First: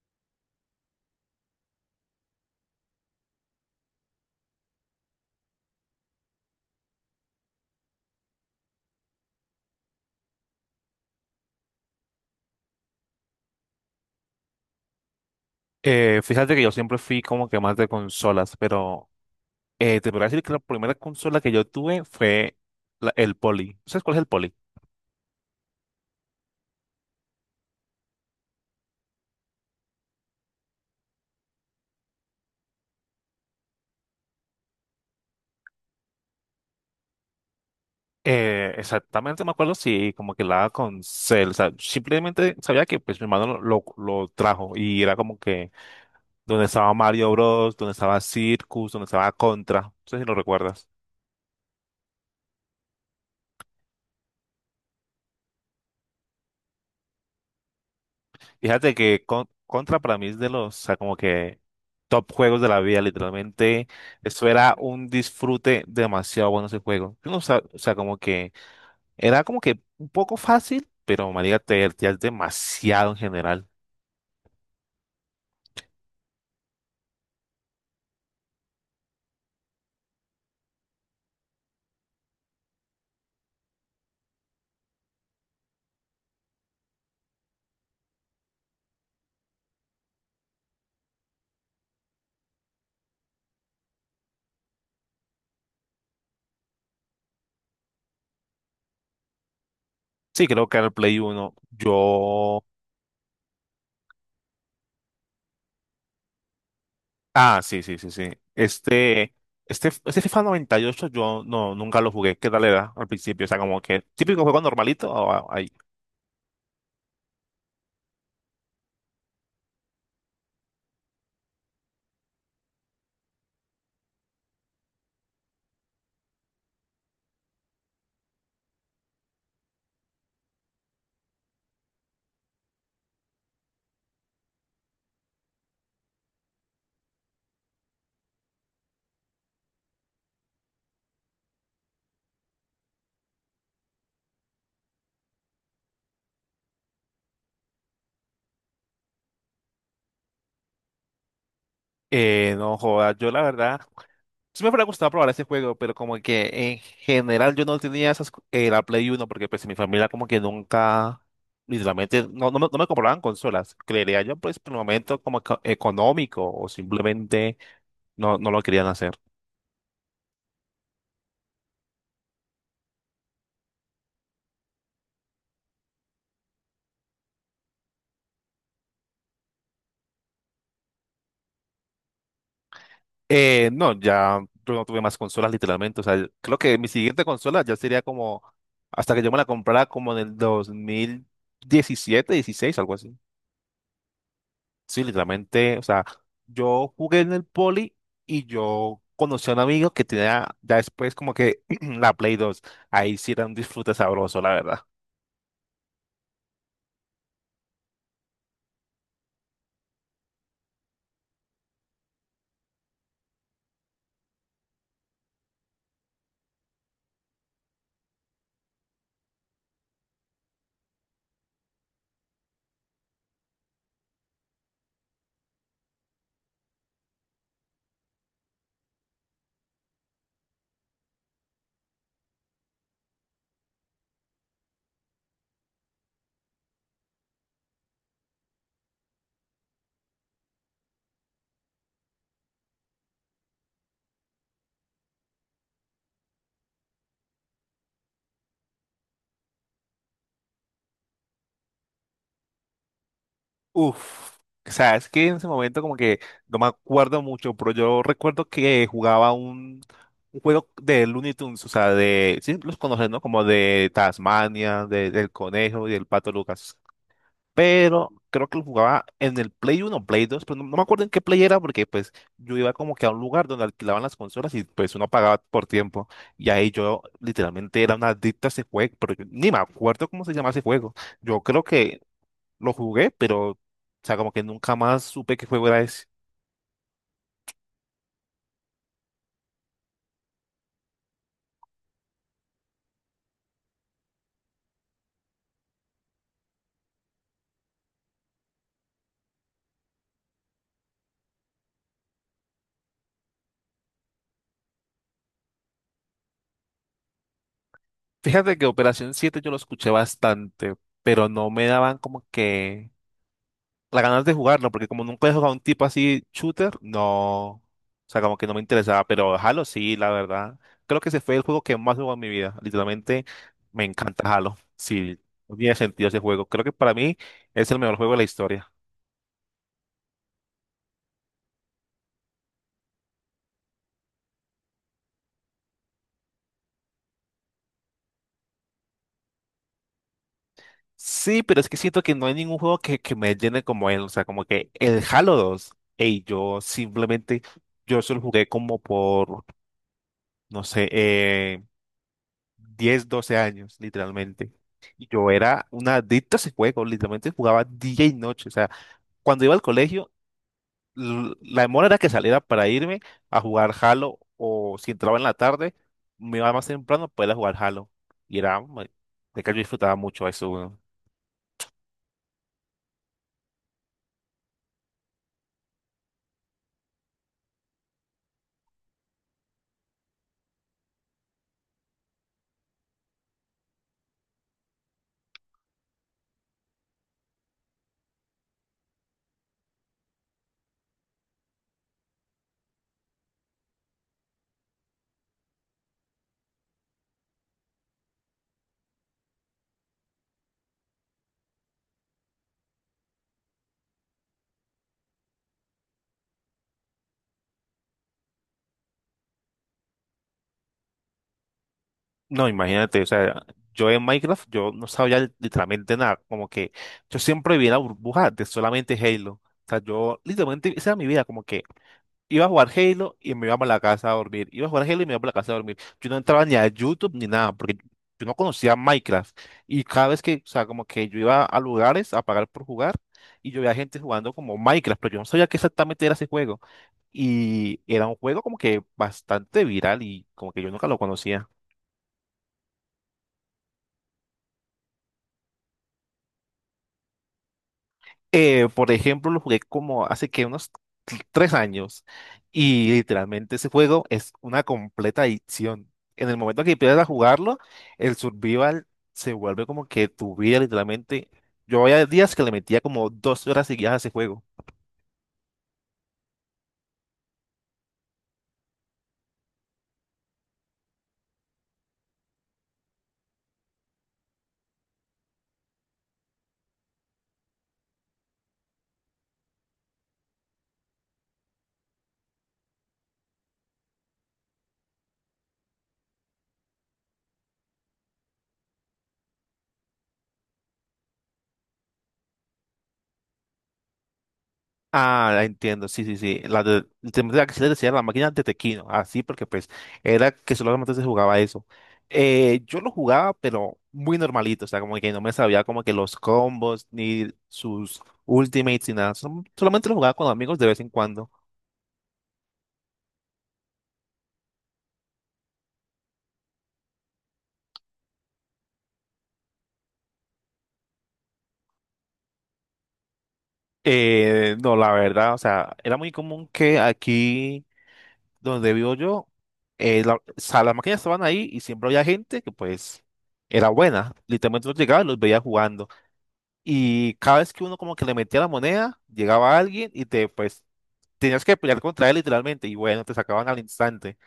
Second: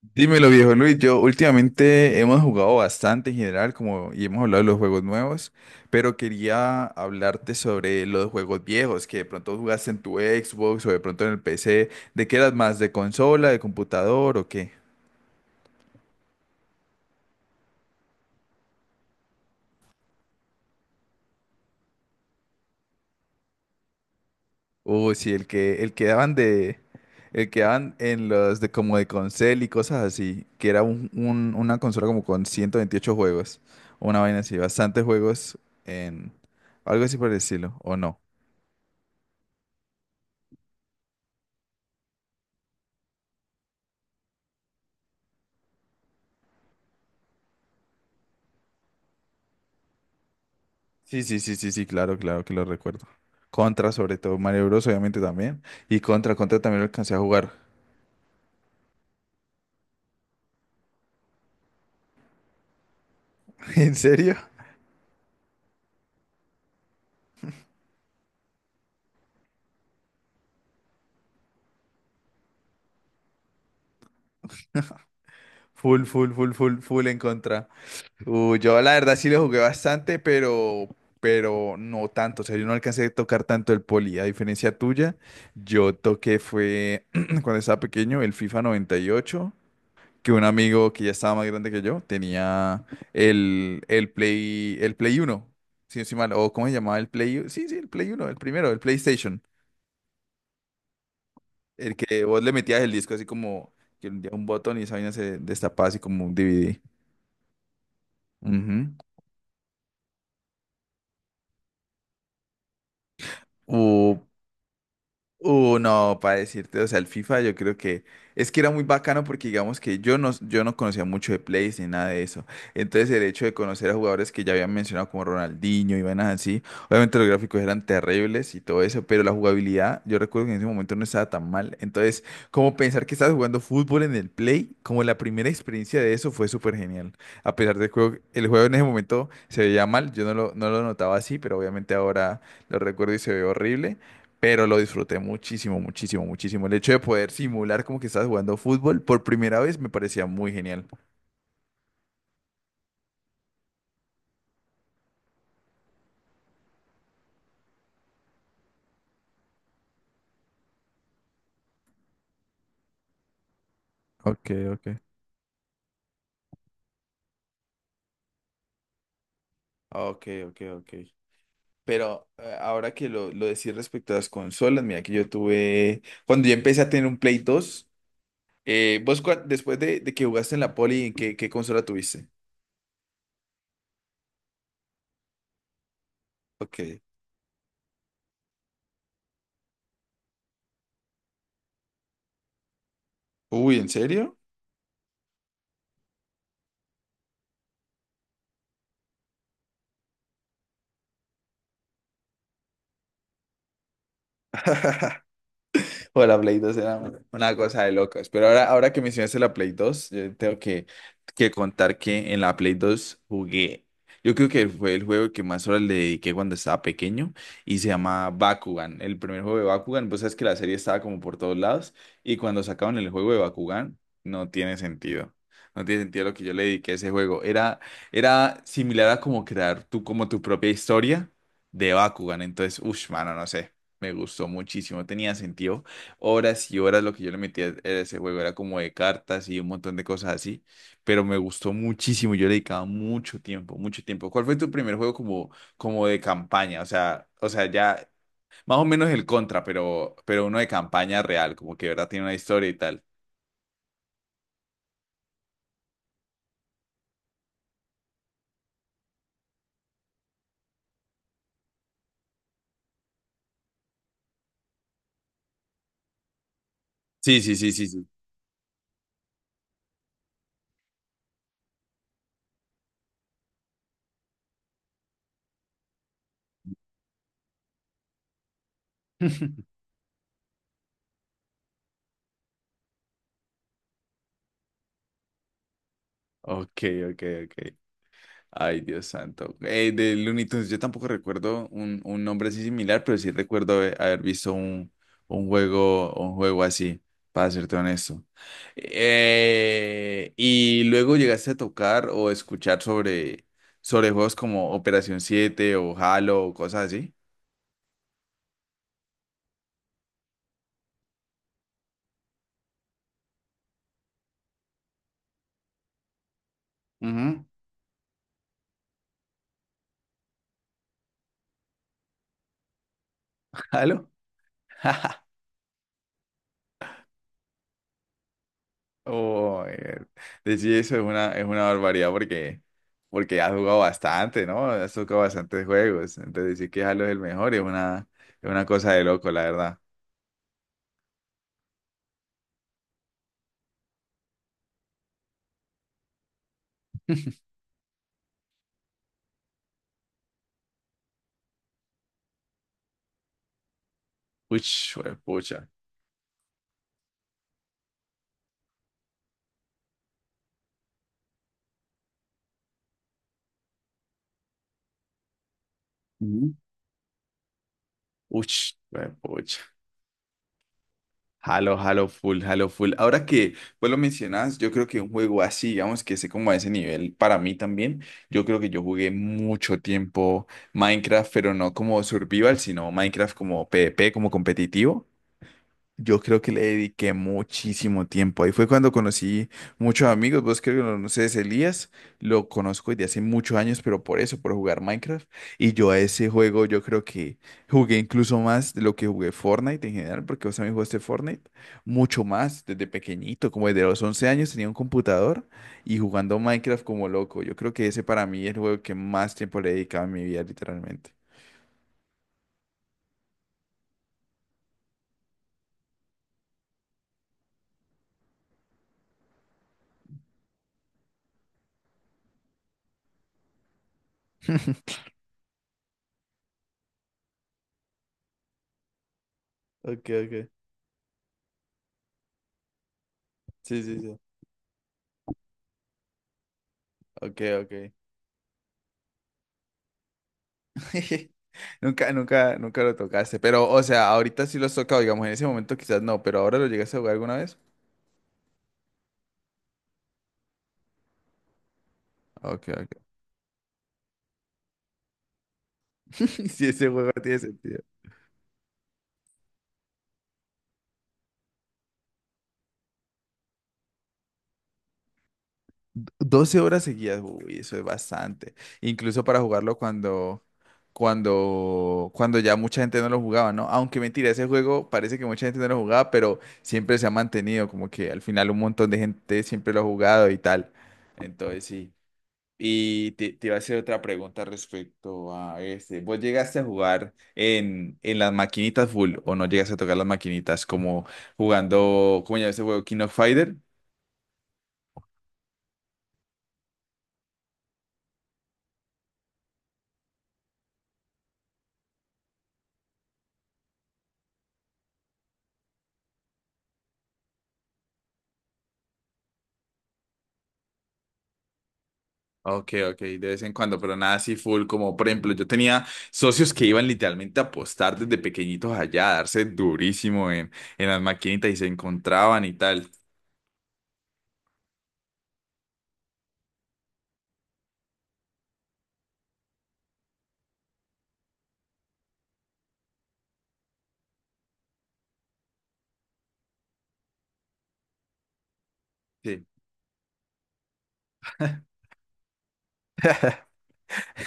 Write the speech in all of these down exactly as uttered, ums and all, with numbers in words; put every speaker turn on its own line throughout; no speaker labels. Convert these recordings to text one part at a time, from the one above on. Dímelo, viejo Luis. Yo últimamente hemos jugado bastante en general, como y hemos hablado de los juegos nuevos, pero quería hablarte sobre los juegos viejos que de pronto jugaste en tu Xbox o de pronto en el P C. ¿De qué eras más? ¿De consola, de computador o qué?
Eh, fíjate que yo siempre fui como que más de consolas, pero eh, te podría decir que la primera consola que yo tuve fue la- el Poly. ¿Sabes cuál es el Poly?
Uh, sí, el que el que daban de el que daban en los de como de console y cosas así, que era un- un- una consola como con ciento veintiocho juegos, una vaina así, bastantes juegos en algo así por el estilo, ¿o no?
Eh, exactamente, me acuerdo, sí, como que la con Cell, o sea, simplemente sabía que pues mi hermano lo, lo, lo trajo y era como que donde estaba Mario Bros, donde estaba Circus, donde estaba Contra, no sé si lo recuerdas.
Sí, sí, sí, sí, sí, claro, claro que lo recuerdo. Contra, sobre todo, Mario Bros, obviamente también. Y contra, contra también lo alcancé a jugar.
Fíjate que Con- Contra para mí es de los, o sea, como que top juegos de la vida, literalmente.
¿En serio?
Eso era un disfrute demasiado bueno ese juego. Yo no sab- O sea, como que era como que un poco fácil, pero María te divertías demasiado en general.
Full, full, full, full, full en contra. Uh, yo la verdad sí lo jugué bastante, pero, pero no tanto. O sea, yo no alcancé a tocar tanto el poli. A diferencia tuya, yo toqué fue cuando estaba pequeño el FIFA noventa y ocho que un amigo que ya estaba más grande que yo tenía el, el Play, el Play uno si no estoy mal, o cómo se llamaba el Play, u- sí, sí, el Play uno, el primero, el PlayStation,
Sí, creo que era el Play uno.
el que vos le
Yo...
metías el disco así como que un día un botón y esa vaina se destapaba así como un D V D.
Ah, sí, sí, sí, sí.
Ujú.
Este, este, este FIFA noventa y ocho yo no, nunca lo jugué. ¿Qué tal era al principio? O sea, como que
O
típico juego normalito. O a- ahí.
Uh, no, para decirte, o sea, el FIFA yo creo que es que era muy bacano porque digamos que yo no, yo no conocía mucho de plays ni nada de eso. Entonces el hecho de conocer a jugadores que ya habían mencionado como Ronaldinho y vainas así, obviamente los gráficos eran terribles y todo eso, pero la jugabilidad yo recuerdo que en ese momento no estaba tan mal. Entonces, como pensar que estabas jugando fútbol en el play, como la primera experiencia de eso fue súper genial. A pesar del juego, el juego en ese momento se veía mal, yo no lo, no lo notaba así, pero obviamente ahora lo recuerdo y se ve horrible. Pero lo disfruté muchísimo, muchísimo, muchísimo. El hecho de poder simular como que estás jugando fútbol por primera vez me parecía muy genial.
Eh, no joda, yo la verdad, sí me hubiera gustado probar ese juego, pero como que en general yo no tenía esas, co- eh, la Play uno porque pues mi familia como que nunca, literalmente, no, no, me, no me compraban consolas. Creería yo
Ok,
pues por el
ok.
momento como eco- económico o simplemente no, no lo querían hacer.
Ok, ok, ok. Pero eh, ahora que lo, lo decís respecto a las consolas, mira que yo tuve, cuando yo empecé a tener un Play dos, eh, vos cua- después de, de, que jugaste en la Poli, ¿en qué, qué consola tuviste?
Eh, no, ya yo no tuve más consolas literalmente. O sea, creo que mi
Ok.
siguiente consola ya sería como hasta que yo me la comprara como en el dos mil diecisiete, dieciséis, algo así.
Uy, ¿en serio?
Sí, literalmente. O sea, yo jugué en el Poli y yo conocí a un amigo que tenía ya después como que la Play dos. Ahí sí era un disfrute sabroso, la verdad.
O La Play dos era una cosa de locos. Pero ahora, ahora que mencionaste la Play dos, yo tengo que, que contar que en la Play dos jugué. Yo creo que fue el juego que más horas le dediqué cuando estaba pequeño y se llama Bakugan. El primer juego de Bakugan, pues sabes que la serie estaba como por todos lados y cuando sacaban el juego de Bakugan, no tiene sentido. No tiene sentido lo que yo le dediqué a ese juego. Era, era similar a como crear tú como tu propia historia de Bakugan. Entonces, uff, mano, no sé. Me gustó muchísimo. Tenía sentido horas y horas lo que yo le metía a ese juego, era como de cartas y un montón de cosas así, pero me gustó muchísimo, yo le dedicaba mucho tiempo, mucho tiempo. ¿Cuál fue tu primer juego como, como de campaña? O sea, o sea, ya más o menos el Contra, pero, pero uno de campaña real, como que de verdad tiene una historia y tal.
Uf, o sea, es que en ese momento como que no me acuerdo mucho, pero yo recuerdo que jugaba un, un juego de Looney Tunes, o sea, de, sí, los conoces, ¿no? Como de Tasmania, de- del Conejo y del Pato Lucas.
Sí, sí, sí, sí, sí.
Pero creo que lo jugaba en el Play uno, Play dos, pero no, no me acuerdo en qué Play era porque pues yo iba como que a un lugar donde alquilaban las consolas y pues uno pagaba por tiempo. Y ahí yo literalmente era una adicta a ese juego, pero yo ni me acuerdo cómo se llama ese juego. Yo creo que lo jugué, pero, o sea, como que nunca más supe qué juego era ese.
Ok, ok, ok. Ay, Dios santo. Eh, de Looney Tunes, yo tampoco recuerdo un, un nombre así similar, pero sí recuerdo haber haber visto un, un juego, un juego así, para serte honesto. Eh, y luego llegaste a tocar o escuchar sobre, sobre juegos como Operación Siete o Halo o cosas así.
Fíjate que Operación siete yo lo escuché bastante, pero no me daban como que las ganas de jugarlo, porque como nunca he jugado a un tipo así shooter,
Ujú.
no, o sea, como que no me interesaba, pero Halo sí, la verdad. Creo que ese fue el juego que más jugó en mi vida. Literalmente me
¿Halo?
encanta Halo. Sí, no tiene sentido ese juego. Creo que para mí es el mejor juego de la historia.
Oh, eh, decir eso es una, es una, barbaridad porque, porque has jugado bastante, ¿no? Has tocado bastantes juegos. Entonces decir que Halo es el mejor es una, es una cosa de loco, la verdad.
Sí, pero es que siento que no hay ningún juego que, que me llene como él. O sea, como que el Halo dos, ey, yo simplemente, yo solo jugué como por, no sé, eh, diez, 12 años, literalmente.
Uch,
Y yo era
pucha.
una adicta a ese juego, literalmente jugaba día y noche. O sea, cuando iba al colegio, l- la demora era que saliera para irme a jugar Halo, o si entraba en la tarde, me iba
Ujú.
más temprano para ir a jugar Halo. Y
Uch,
era, de que yo
pucha.
disfrutaba mucho eso.
Halo, Halo full, Halo full. Ahora que pues lo mencionas, yo creo que un juego así, digamos que sé como a ese nivel, para mí también, yo creo que yo jugué mucho tiempo Minecraft, pero no como survival, sino Minecraft como PvP, como competitivo. Yo creo que le dediqué muchísimo tiempo. Ahí fue cuando conocí muchos amigos. Vos creo que lo conoces, Elías. Lo conozco desde hace muchos años, pero por eso, por jugar Minecraft. Y yo a ese juego, yo creo que jugué incluso más de lo que jugué Fortnite en general, porque vos también jugaste Fortnite mucho más desde pequeñito, como desde los once años tenía un computador y jugando Minecraft como loco. Yo creo que ese para mí es el juego que más tiempo le he dedicado en mi vida, literalmente.
No, imagínate, o sea, yo en Minecraft yo no sabía li- literalmente nada, como que yo siempre vivía en la burbuja de solamente Halo. O sea, yo literalmente, esa era mi vida, como que iba a jugar Halo y me iba para la casa a dormir, iba a jugar Halo y me iba para la casa a dormir. Yo no entraba ni a YouTube ni nada, porque yo no conocía Minecraft. Y
Ok,
cada vez que, o
ok.
sea, como que yo iba a lugares a pagar por jugar y yo veía
Sí, sí,
gente
sí.
jugando como Minecraft, pero yo no sabía qué exactamente era ese juego.
Ok,
Y
ok.
era un juego como que bastante viral y como que yo nunca lo conocía.
Nunca, nunca, nunca lo tocaste. Pero, o sea, ahorita sí lo has tocado, digamos, en ese momento quizás no, pero ahora lo llegaste a jugar alguna vez.
Eh, por ejemplo, lo jugué como hace que unos t- tres años
Ok, ok.
y literalmente ese juego es una completa adicción. En el momento
Si
que
ese
empiezas a
juego tiene
jugarlo,
sentido.
el survival se vuelve como que tu vida, literalmente. Yo había días que le metía como dos horas seguidas a ese juego.
Doce horas seguidas, uy, eso es bastante. Incluso para jugarlo cuando, cuando, cuando ya mucha gente no lo jugaba, ¿no? Aunque mentira, ese juego parece que mucha gente no lo jugaba, pero siempre se ha mantenido, como que al final un montón de gente siempre lo ha jugado y tal. Entonces sí. Y te, te iba a hacer otra pregunta respecto a este. ¿Vos llegaste a jugar en, en las maquinitas full o no llegaste a tocar las maquinitas como jugando, como ya ese juego King of Fighter?
Ah, la entiendo, sí, sí, sí. La de, se me- la que se le decía la máquina de Tequino, así, porque pues era que solamente se jugaba eso. Eh, yo lo jugaba, pero muy normalito, o sea, como que no me sabía como que los combos, ni sus ultimates, ni nada. Sol- solamente lo jugaba con amigos de vez en cuando.
Ok, ok, de vez en cuando, pero nada así full, como por ejemplo, yo tenía socios que iban literalmente a apostar desde pequeñitos allá, a darse durísimo en, en las maquinitas y se encontraban y tal.
Eh, no, la verdad, o sea, era muy común que aquí donde vivo yo, eh, la- o sea, las máquinas estaban ahí y siempre había gente que pues era buena. Literalmente los llegaba y los veía jugando. Y cada vez que uno como que le metía la moneda,
Sí.
llegaba alguien y te, pues, tenías que pelear contra él literalmente. Y bueno, te sacaban al instante.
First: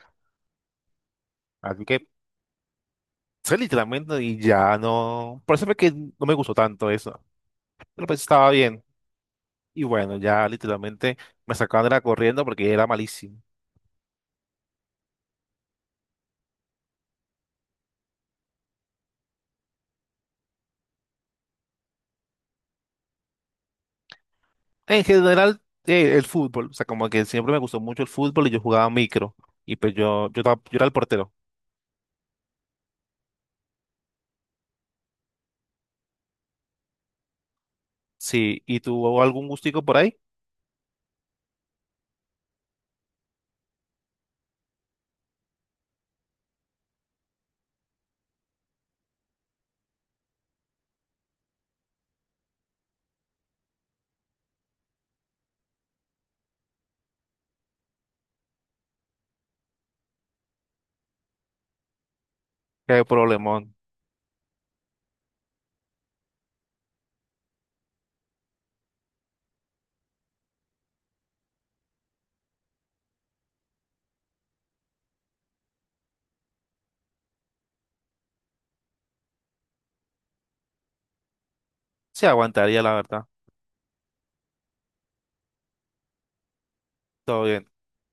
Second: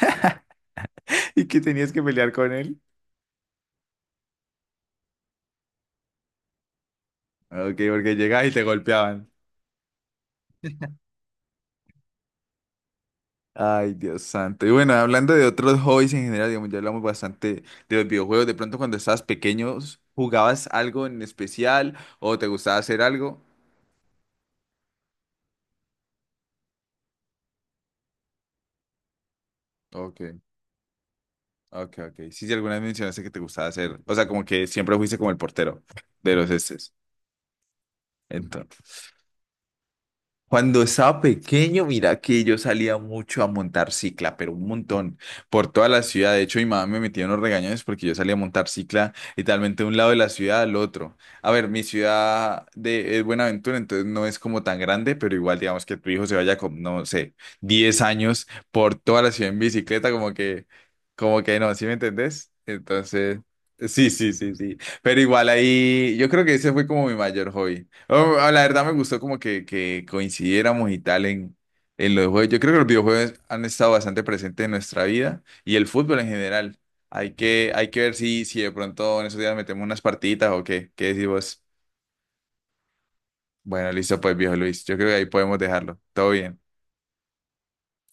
Y que
Así
tenías que
que,
pelear con él.
sí, literalmente, y ya no. Por eso fue que no me gustó tanto eso.
Ok,
Pero
porque
pues
llegaba
estaba
y te
bien.
golpeaban.
Y bueno, ya literalmente me sacaban de la corriendo porque era malísimo.
Ay, Dios santo. Y bueno, hablando de otros hobbies en general, digamos, ya hablamos bastante de los videojuegos. De pronto, cuando estabas pequeño, ¿jugabas algo en especial o te gustaba hacer algo?
En general, eh, el fútbol. O sea, como que siempre me gustó mucho el fútbol y yo jugaba micro. Y pues
Ok,
yo, yo, estaba- yo era el portero.
ok, ok. Sí, sí, alguna vez mencionaste que te gustaba hacer. O sea, como que siempre fuiste como el portero de los estes.
Sí, ¿y tuvo algún gustico por ahí?
Cuando estaba pequeño, mira que yo salía mucho a montar cicla, pero un montón, por toda la ciudad. De hecho, mi mamá me metía unos regañones porque yo salía a montar cicla literalmente de un lado de la ciudad al otro. A ver, mi ciudad de, es Buenaventura, entonces no es como tan grande, pero igual digamos que tu hijo se vaya con, no sé, diez años por toda la ciudad en bicicleta, como que, como que no, ¿sí me entendés?
Qué
Entonces,
problemón.
sí, sí, sí, sí. Pero igual ahí, yo creo que ese fue como mi mayor hobby. O- o la verdad me gustó como que, que coincidiéramos y tal en, en los juegos. Yo creo que los videojuegos han estado bastante presentes en nuestra vida y el fútbol en general. Hay que, hay que ver si, si de pronto en esos días metemos unas partiditas o qué. ¿Qué decís vos?
Se aguantaría, la verdad.
Bueno, listo pues, viejo Luis. Yo creo que ahí podemos dejarlo. Todo bien.
Todo bien.